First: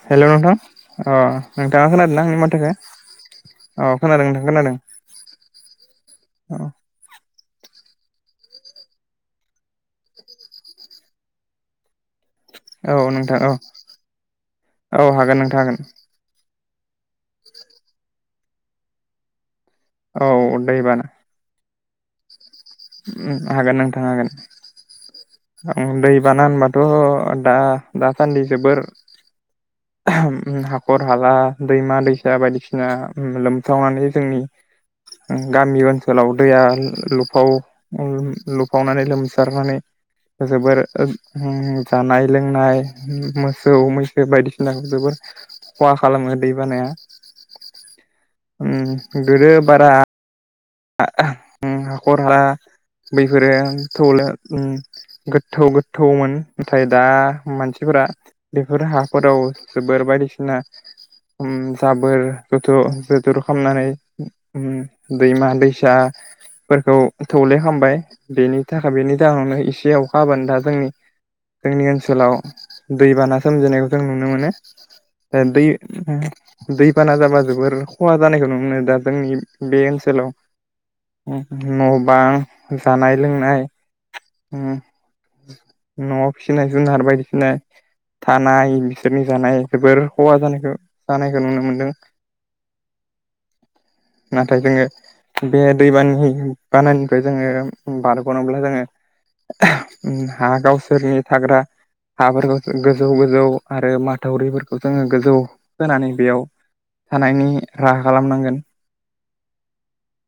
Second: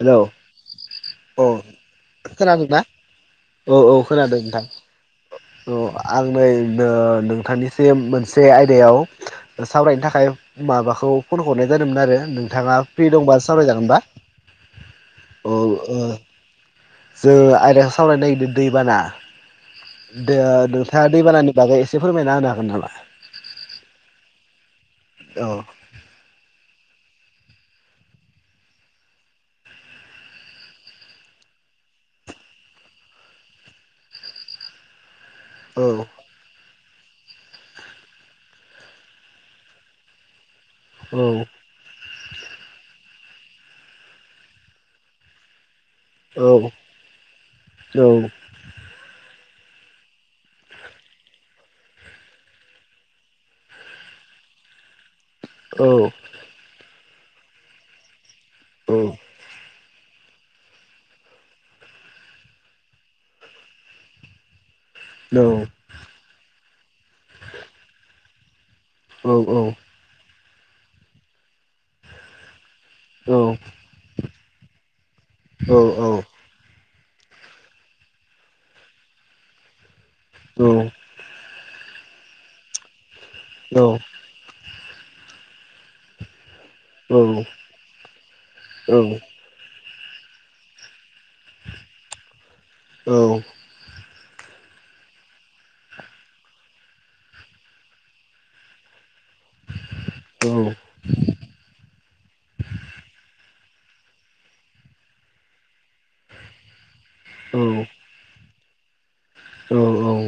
Hello hello नोंथां अ अ नोंथाङा खोनादोंना? आंनि माथोखो । औ औ खोनादों नोंथां। औ आं नै औ नोंथांनि मोनसे आयदायाव सावरायनो थाखाय माबाखौ फन हरनाय जादोंमोन आरो नों थाङा औ फ्रि दंबा नोंथां औ सावराय जागोन बा? औ हागोन नोंथा हागोन। जोंङो आयदाखौ सावरायनो नागिरदों दैबाना औ ओ दैबाना नोंथाङा दैबानानि बागै एसे फोरमायना होनो हागो? हागोन नोंथां हागोन। औ आं दै बाना होनबाथ' दा दासान्दि जोबोर हाखर-हाला दैमा दैसा बायदिसिना लोमसावनानै जोंनि औ गामि ओनसोलाव दैया ल लुफाव लुफावनानै लोमसारनानै। जोबोर औ ओम जानाय लोंनाय मोसौ मैसो बायदिसिनाखौ जोबोर खहा खालामो औ दै बानाया औ ओम गोदो बारा हाखर हाला बैफोरो थौले गोथौ गोथौमोन नाथाय दा मानसिफोरा बेफोर हाफोराव जोबोर बायदिसिना जाबोर जथुर खालामनानै औ दैमा दैसाफोरखौ थौलेखामबाय बेनि थाखाय बेनि औ जाहोनावनो एसे अखा हाबोन दा जोंनि जोंनि ओनसोलाव औ दैबाना सोमजिनायखौ जों नुनो मोनो। दै दै बाना जाबा जोबोर खहा जानायखौ नुनो मोनो दा जोंनि बे ओनसोलाव औ। न' बां जानाय लोंनाय न' फिनाय जुनार बायदिसिना थानाय बिसोरनि जानाय जोबोर खहा जानायखौ जानायखौ नुनो मोनदों। औ। नाथाय जोङो बे दैबानि बानानिफ्राय जोङो बारग'नोब्ला जोङो। हा गावसोरनि थाग्रा हाफोरखौ गोजौ गोजौ आरो माथावरिफोरखौ जोङो गोजौ खोनानै बेयाव थानायनि राहा खालामनांगोन औ औ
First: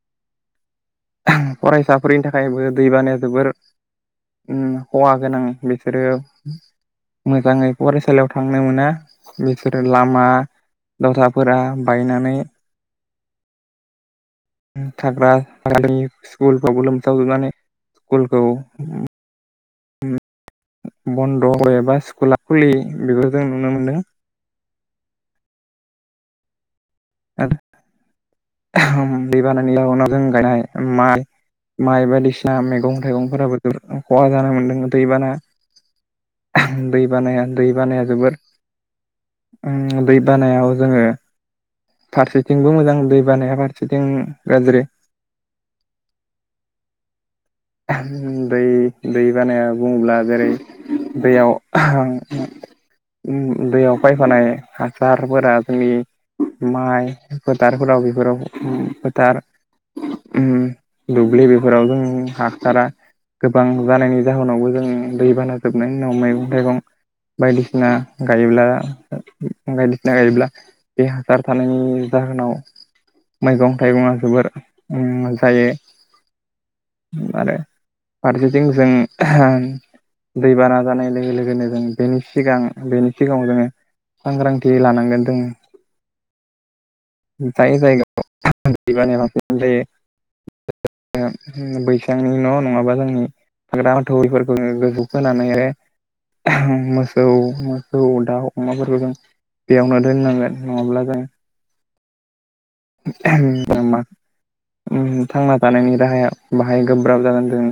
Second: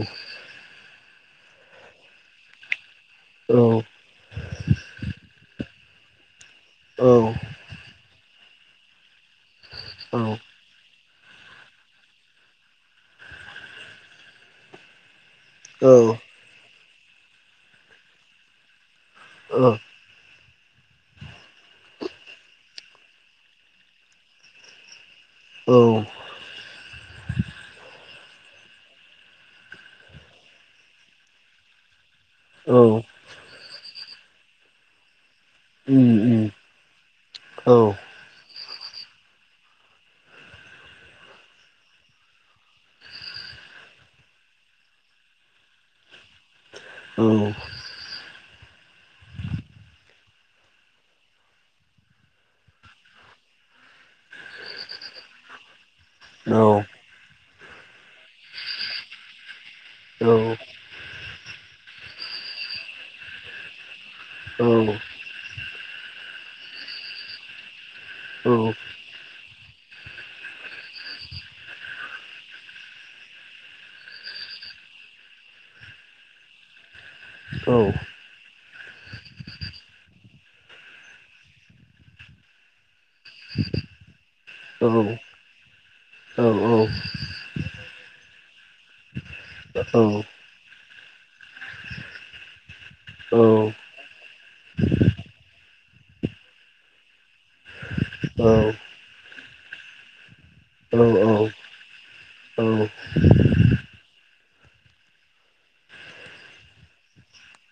फरायसाफोरनि थाखायबो दैबानाया औ उम औ जोबोर खहा गोनां बेसो रो मोजाङै फरायसालियाव थांनो मोना बेसोरो लामा दथाफोरा बायनानै थाग्रा गामिनि स्कुलखौबो लोमसावजोबनानै स्कुलखौ औ बन्द' एबा स्कुला खुलियै बेखौ जों नुनो मोनदों औ दै बानानि जाउनाव जों गायनाय माइ माइ बायदिसिना ना मैगं थाइगंफोराबो खहा जानाय मोनदों दैबाना दै बानाया दै बानाया जोबोर दै बानायाव जोङो फारसेथिंबो मोजां दै बानाया फारसेथिं गाज्रि औ। दै दै बानाया बुङोब्ला जेरै दैयाव दैयाव फायफानाय हासारफोरा जोंनि माइ फोथारफोराव बेफोराव फोथार दुब्लि बेफोराव जों हासारा गोबां जानायनि जाहोनावबो जों दै बाना जोबनायनि उनाव मैगं थाइगं बायदिसिना गायोब्ला बायदिसिना गायोब्ला बे हासार थानायनि जाहोनाव मैगं थाइगङा जोबोर जायो आरो फारसेथिं जों दैबाना जानाय लोगो लोगोनो जों बेनि सिगां बेनि सिगाङाव जोङो सांग्रांथि औ लानांगोन जोङो औ जाय जायगायाव दैबानाया [inaudible] औ। [inaudible] बैसांनि न नङाबा जोंनि हाग्रा माथौरिफोरखौ गोजौ खोनानै मोसौ मोसौ दाउ औ अमाफोरखौ जों बेयावनो दोननांगोन नङाब्ला जों [inaudible] मा थांना थानायनि राहाया बाहाय गोब्राब जागोन जों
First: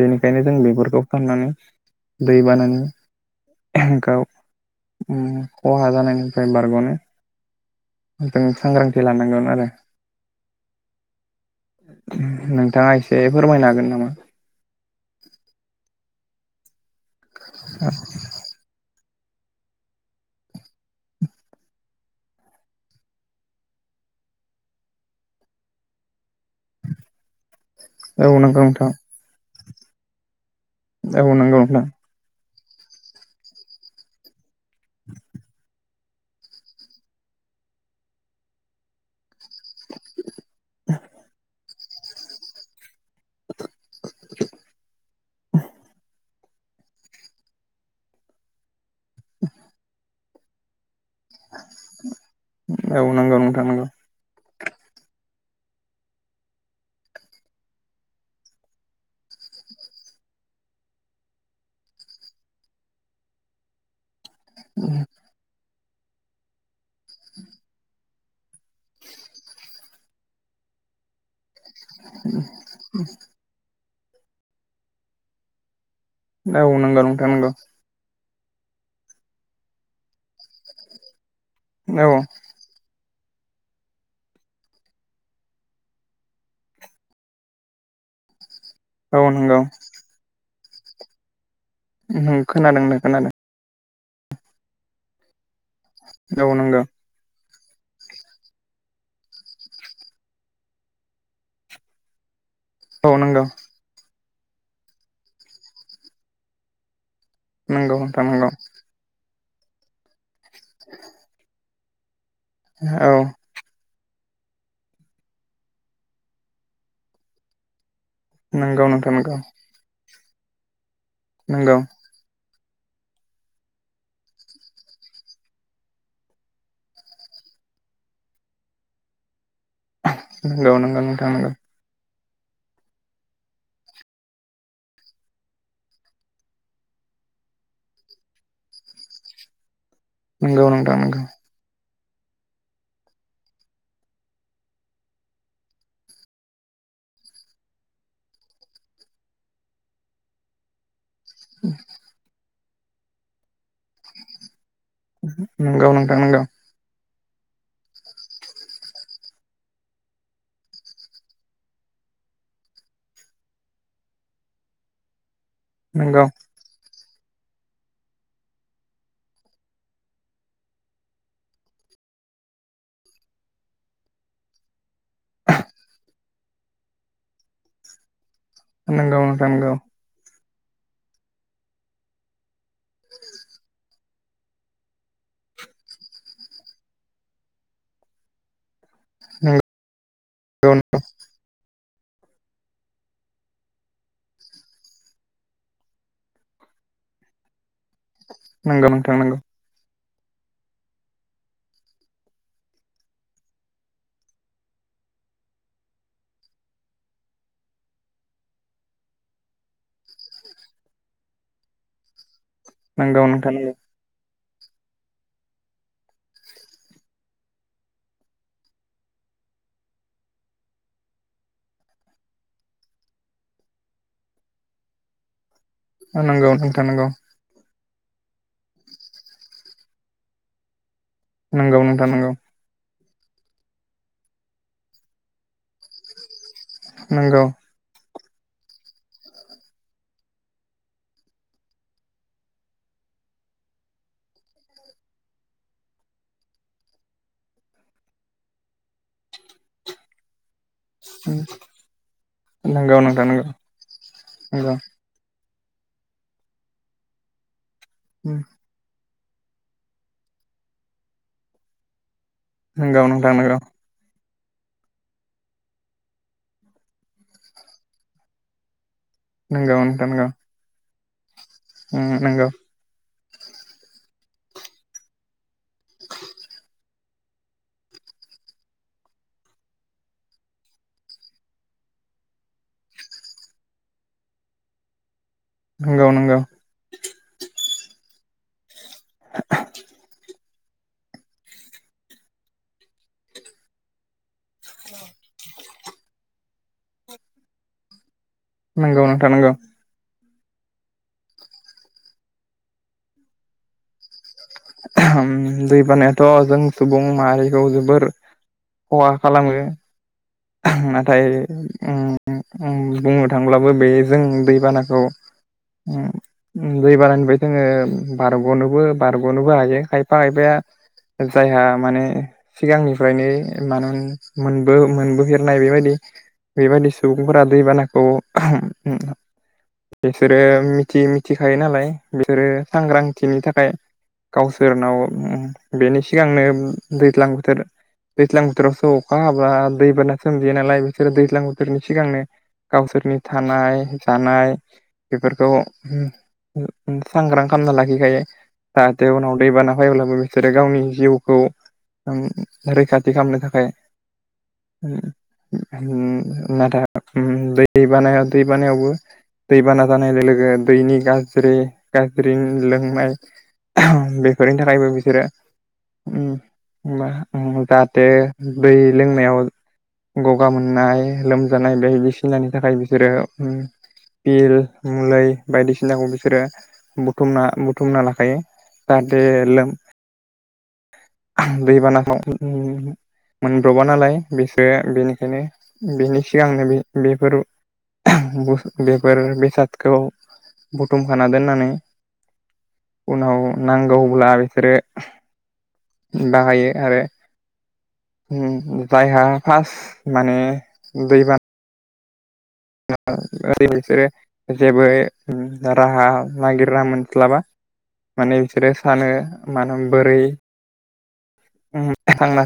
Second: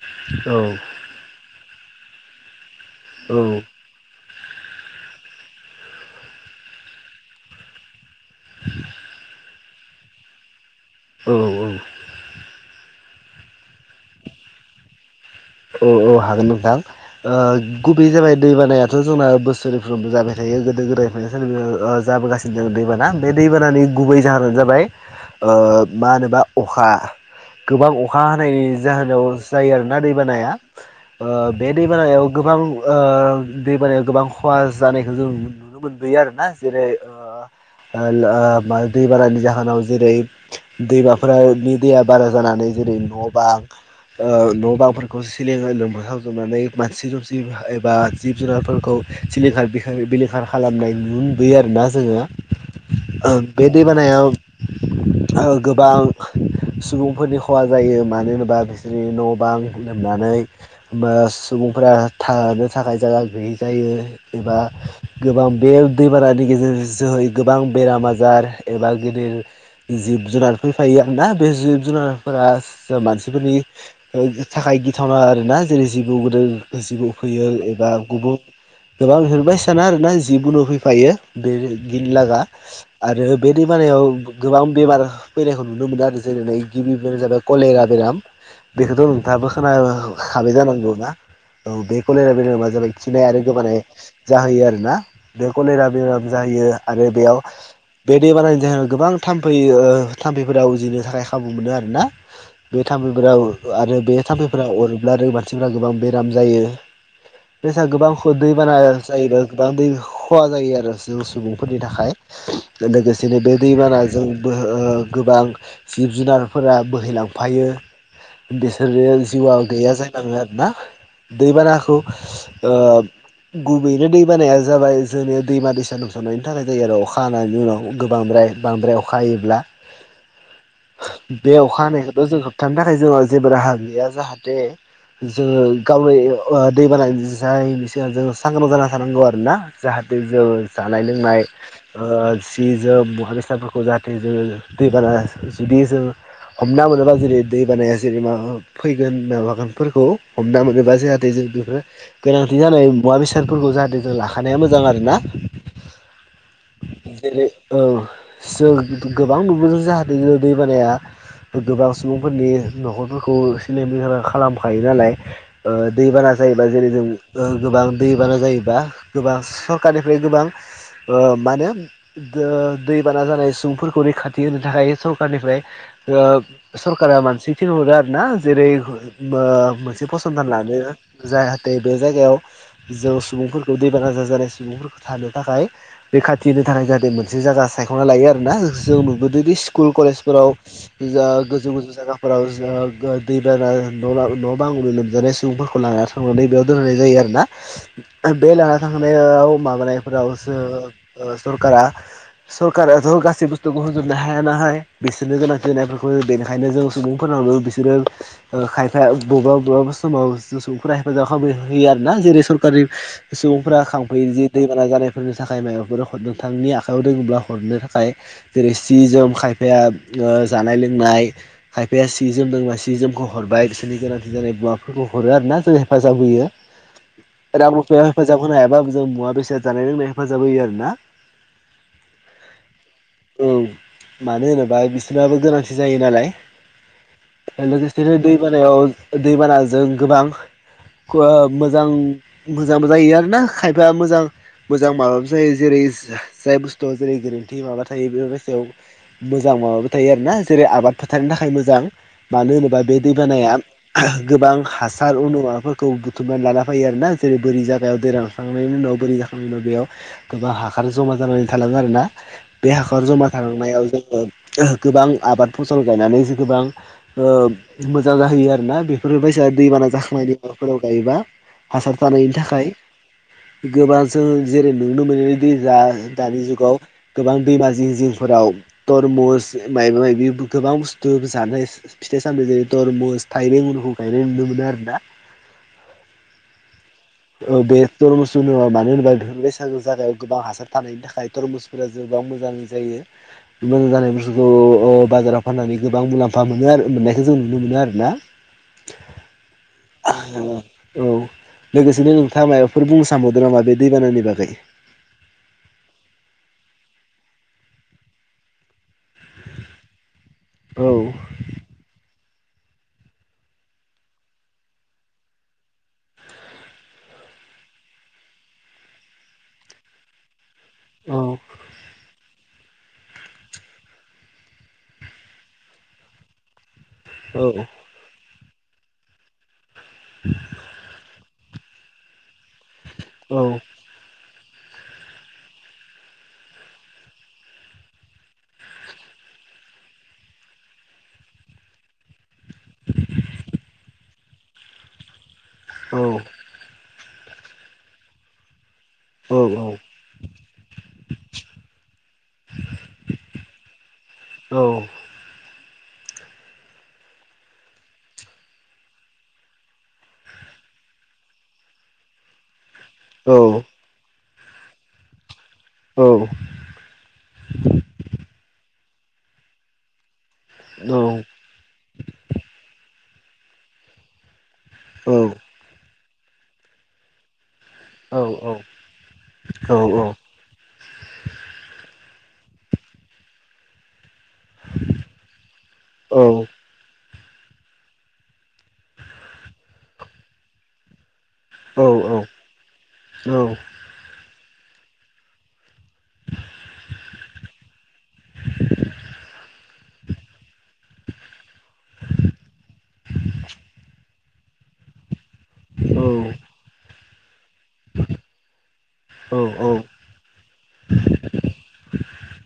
बेनिखायनो जों बेफोरखौ फाननानै दै बानानि गाव उम खहा जानायनिफ्राय बारगनो जों सांग्रांथि लानांगोन आरो औ औ। नोंथाङा एसे फोरमायनो हागोन नामा? औ हागोन नोंथां ओ गुबैयै जाबाय दै बानाया थ जोंना बोसोरफ्रोमबो जाबाय थायो गोदो गोदायनिफ्रायनो सोरबा जाबोगासिनो दों दैबाना बे दैबानानि गुबै जाहोनानो जाबाय ओ मा होनोबा अखा गोबां अखा औ नंगौ हानायनि नोंथां जाहोनाव जायो आरोना दैबानाया ओ औ नंगौ बे नोंथां दैबानायाव गोबां ओ दैबानायायाव गोबां खहा जानायखौ जों नुनो मोनबोयो आरोना जेरै ओ ओ लो मा दैबानानि जाहोनाव जेरै दैमाफोरानि दैया बारा जानानै जेरै न बां न बांफोरखौ सिलिं ओ लोमसाव होजोबनानै मानसि दुमसि एबा जिब जुनारफोरखौ सिलिंखार बिलिंखार खालामना नुनदोयो आरोना औ जोङो नंगौ नोंथां बे नंगौ दैबानायाव ओ गोबां सुबुंफोरनि खहा जायो मानो होनोबा बिसोरनि न बां लोमनानै होमबा सुबुंफोरा थानो थाखाय जायगा गैयि जायो एबा गोबां बे दैबानानि गेजेर जोहै गोबां बेराम आजार एबा गेदेर जिब जुनार फैफायो आंना बे जिब जुनारफोरा मानसिफोरनि थाखाय गिथावना आर ना जेरै जिबौ औ गोदोर नंगौ जिबौ नोंथां फैयो एबा गुबुन गोबां बिबायसाना आरोना जिबु उनु फैफायो बे गिनो नंगौ औ लागा आरो बे दैबानायाव गोबां बेमार फैनायखौ नुनो मोनो आरो जेरै गिबि बेरामा जाबाय कलेरा बेराम राम बे औ नोंथाङाबो नंगौ खोनाखाबाय जानांगौ ना औ बे उम कलेरा बेरामा खोनादों जाबाय नों खिनाय खोनादों आरो गोबानाय जाहोयो आरोना बे कलेरा बेराम औ जाहैयो नंगौ आरो बेयाव बे दै बानायनि थाखाय गोबां थामफै ओ थाम्फैफोरा उजिनो थाखाय खाबु मोनो आरोना बे औ थाम्फैफोरा नंगौ आरो बे थाम्फैफोरा अरब्लानो मानसिफोरा गोबां बेराम जायो बेसा गोबां दैबाना जायो गोबां दै खहा जायो आरो जों सुबुं फोरनि थाखाय लोगोसेनो बे दैबाना जों बोहै ओ गोबां जिब जुनारफोरा बोहैलांफायो बे नंगौ नोंथां सोरो नंगौ जिउआ गैया जायलाङो आरोना दैबानाखौ गुबैनो दै बानाया जाबाय जोंनि दैमा दैसा लोमसारनायनि थाखाय जायो आरो अखा हानायनि उनाव गोबां फ्राय बांद्राय अखा हायोब्ला नंगौ नंगौ नोंथां नंगौ बो जों होबथानो थाखाय जोंहा जेबो राहा गैया जाहाथे जोङो गावनि ओ दैबाना जायिनि सिगां जों सांग्रां जाना थानांगौ आरो ना जाहाथे जों नंगौ नंगौ नोंथां जानाय लोंनाय ओ सि जोम मुवा बेसादफोरखौ जाहाथे जोङो दैबाना जुदि जों हमना मोनोबा जेरै दैबानाया जेरै माबा फैगोन माबागोनफोरखौ हमना मोनोबा जाहाथे जों बेफोर गोनांथि जानाय मुवा बेसाद फोरखौ जाहाथे जों लाखानाया मोजां आर ना नंगौ जेरै औ जों गोबां नुबोदों जाहाथे दैबानाया गोबां सुबुंफोरनि न'खरफोरखौ सिलिंखार खालामखायो नालाय? ओ दैबाना जायोबा जेरै जों ओ गोबां दैबाना जायोबा गोबां सरखारनिफ्राय गोबां ओ मा होनो दैबाना जानाय सुबुंफोरखौ रैखाथि होनो थाखाय सरखारनिफ्राय ओ सरकारा मानसि थिन हरो आरो ना? जेरै नंगौ मो नोंथां नंगौ मोनसे फसंथान लानो जाहाथे बे जायगायाव जों सुबुंफोरखौ बेमार आजार जानाय सुबुंफोरखौ थानो थाखाय रैखाथि होनो थाखाय जाहाथे मोनसे जायगा सायख'ना लायो आरोना जों नुबोदोंदि स्कुल कलेजफोराव जा गोजौ गोजौ जायगाफोराव जा ओ दैबाना न बां न' बांनि लोमजानाय सुबुंफोरखौ लानानानै थांनानै बेयाव दोनहनाय जायो आरोना बे लाना नंगौ नोंथां नंगौ थांनायाव माबानायफोरावसो ओ सरकारा सरकाराथ' गासै बुस्थुखौ होजोबनो हाया नाहाय बिसोरनो गोनांथि जानायफोरखौ बेनिखायनो जों सुबुंफोर नावनो बिसोरो ओ खायफाया बबेबा बबेबा समाव जों सुबुंफोरा हेफाजाब खालाम होयो आरोना जेरै स- रकारि नंगौ सुबुंफ्रा खांफैयो जे दैबाना जानायफोरनि थाखाय माबाफोर हर नोंथांनि आखायाव दोङ्ब्ला हरनो थाखाय जेरै सि जोम खाय फाया ओ जानाय लोंनाय खायफाया सि जोम दोंबा सि जोमखौ हरबाय बिसोरनि गोनांथि जानाय मुवाफोरखौ हरो आरो ना हेफाजाब होयो। नंगौ नोंथां नंगौ नोंथां नंगौ रां रु फायाव हेफाजाब होनो हायाबाबो जों मुवा बेसाद जानाय लोंनाय हेफाजाब होयो आर ना नंगौ नोंथां नंगौ। औ मानो होनोबा बिसनाबो गोनांथि जायो नालाय? नंगौ। जेरै दै बानायाव दैबानाजों गोबां ओ मोजां मोजांबो जायो आरोना खायफाया मोजां मोजां माबाबो जायो जेरै जाय बुस्थुआव जेरै गोरोन्थि माबा थायो बेफोर सायाव मोजां माबाबो थायो आरोना जेरै आबाद फोथारनो थाखाय मोजां मानो होनोबा बे दैबानाया गोबां हासार माफोरखौ बुथुमनानै लाना फैायो आरोना जेरै बोरै जागायाव दै रानखांनायनि उनाव बोरै जा उनाव बेयाव गोबां हासार जमा जानानै थलाङो आरो ना? बे हासार नंगौ नोंथां नंगौ नोंथां नंगौ नोंथां नंगौ जमा नोंथां नंगौ नोंथां नंगौ थांलांनायाव जोङो गोबां आबाद फसल गायनानै जे गोबां ओ मोजां जाहैयो आरोना बेफोर बायसा नंगौ दैबाना नोंथां नंगौ जाखांनायनि माबाफोराव गायोबा। हासार उम थानायनि नंगौ थाखाय। गोबां जों जेरै नुनो मोनो दै जा दानि जुगाव गोबां दैमा जिं जिंफोराव तरमुस माबा माबि गोबां बुस्थु जानाय फिथाइ सामथाइ जेरै तरमुस थाइबें गुनहु गायनाय नुनो मोनो आरोना? नंगौ नंगौ। [unintelligible] थानायनि थाखाय थरमुसफोरा जोबां मोजां जायो। मोजां जानाय बुस्थुखौ ओ बाजाराव फाननानै गोबां मुलाम्फा मोनो आरो मोननायखौ जों नुनो मोनो आरो ना? नंगौ नोंथां नंगौ औ लोगोसेनो नोंथाङा माबाफोर बुंनो सानबावदों नामा बे दै बानानि बागै? उम दै बानायाथ' जों सुबुं माहारिखौ जोबोर खहा खालामो। औ नाथाय उम बुंनो थांब्लाबो बे जों दैबानाखौ उम दै बानानिफ्राय जोङो बारग'नोबो बारग'नोबो हायो। खायफा औ खायफाया जायहा माने सिगांनिफ्रायनो मानो मोनबो मोनबो गोरनाय बेबायदि बेबायदि औ सुबुंफोरा दैबानाखौ बिसोरो मिथि मिथिखायो नालाय बिसोरो औ सांग्रांथिनि थाखाय गावसोरनाव बेनि सिगांनो दैज्लां बोथोर दैज्लां बोथोरावसो अखा हाबा दैबाना सोमजियो नालाय बिसोरो दैज्लां बोथोरनि सिगांनो गावसोरनि थानाय जानाय बेफोर बे खौ सांग्रां खालामना लाखिखायो जाहाथे उनाव औ दैबाना फैब्लाबो बिसोरो गावनि जिउखौ रैखाथि खालामनो थाखाय औ नाथाय दै बानाया दै बानायावबो दैबाना जानाय लोगो दैनि गाज्रि गाज्रि लों बेफोरनि थाखायबो बिसोरो औ [unintelligible] जाहाथे दै लोंनायाव गगा मोननाय लोमजानाय बायदिसिनानि थाखाय बिसोरो बिल औ मुलै बायदिसिनाखौ बिसोरो बुथुमना बुुम बुथुमना लाखायो जाहाथे लोम औ दैबानाफ्राव मोनब्रबा नालाय बेसोरो बेनिखायनो बेनि औ सिगांनो बे बेफोर बेसादखौ बुथुम होखाना दोननानै औ उनाव नांगौब्ला। बिसोरो बाहायो आरो। जायहा फार्स्ट माने दैबाना ओरै बिसोरो जेबो राहा नागिर रा मोनस्लाबा माने बिसोरो सानो मानो बोरै [inaudible] आंना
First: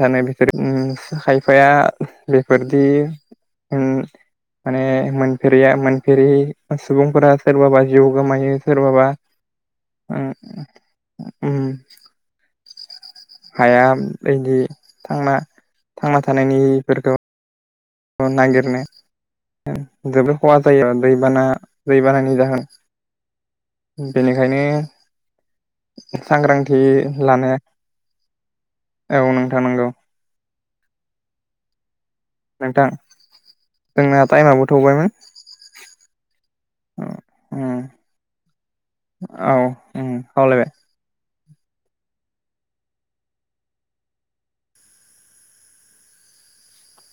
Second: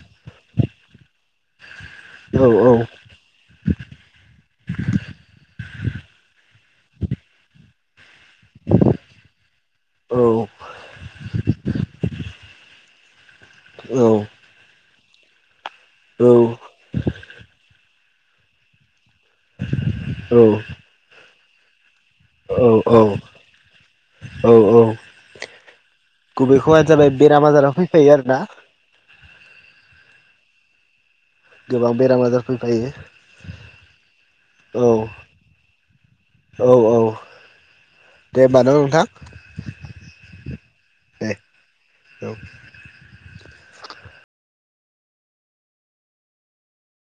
थानाय बेफोर खायफाया बेफोरदि माने मोनफेर मोनफेरै सुबुंफोरा सोरबाबा जिउ गोमायो सोरबाबा उ उ हाया बादि थांना थांना थानायनिफोरखौ। नागिरनो जोबोद खहा जायो दैबाना दैबानानि जाहोन बेनिखायनो गुबै सांग्रांथि खहायानो जाबाय बेराम लानाया आजारा फैफायो आरोना औ नोंथां नंगौ। गोबां बेराम आजार नोंथां फैफायो जोंना टाइमाबो औ थौबायमोन औ औ दे होनबा न' नोंथां औ दे [unintelligible] औ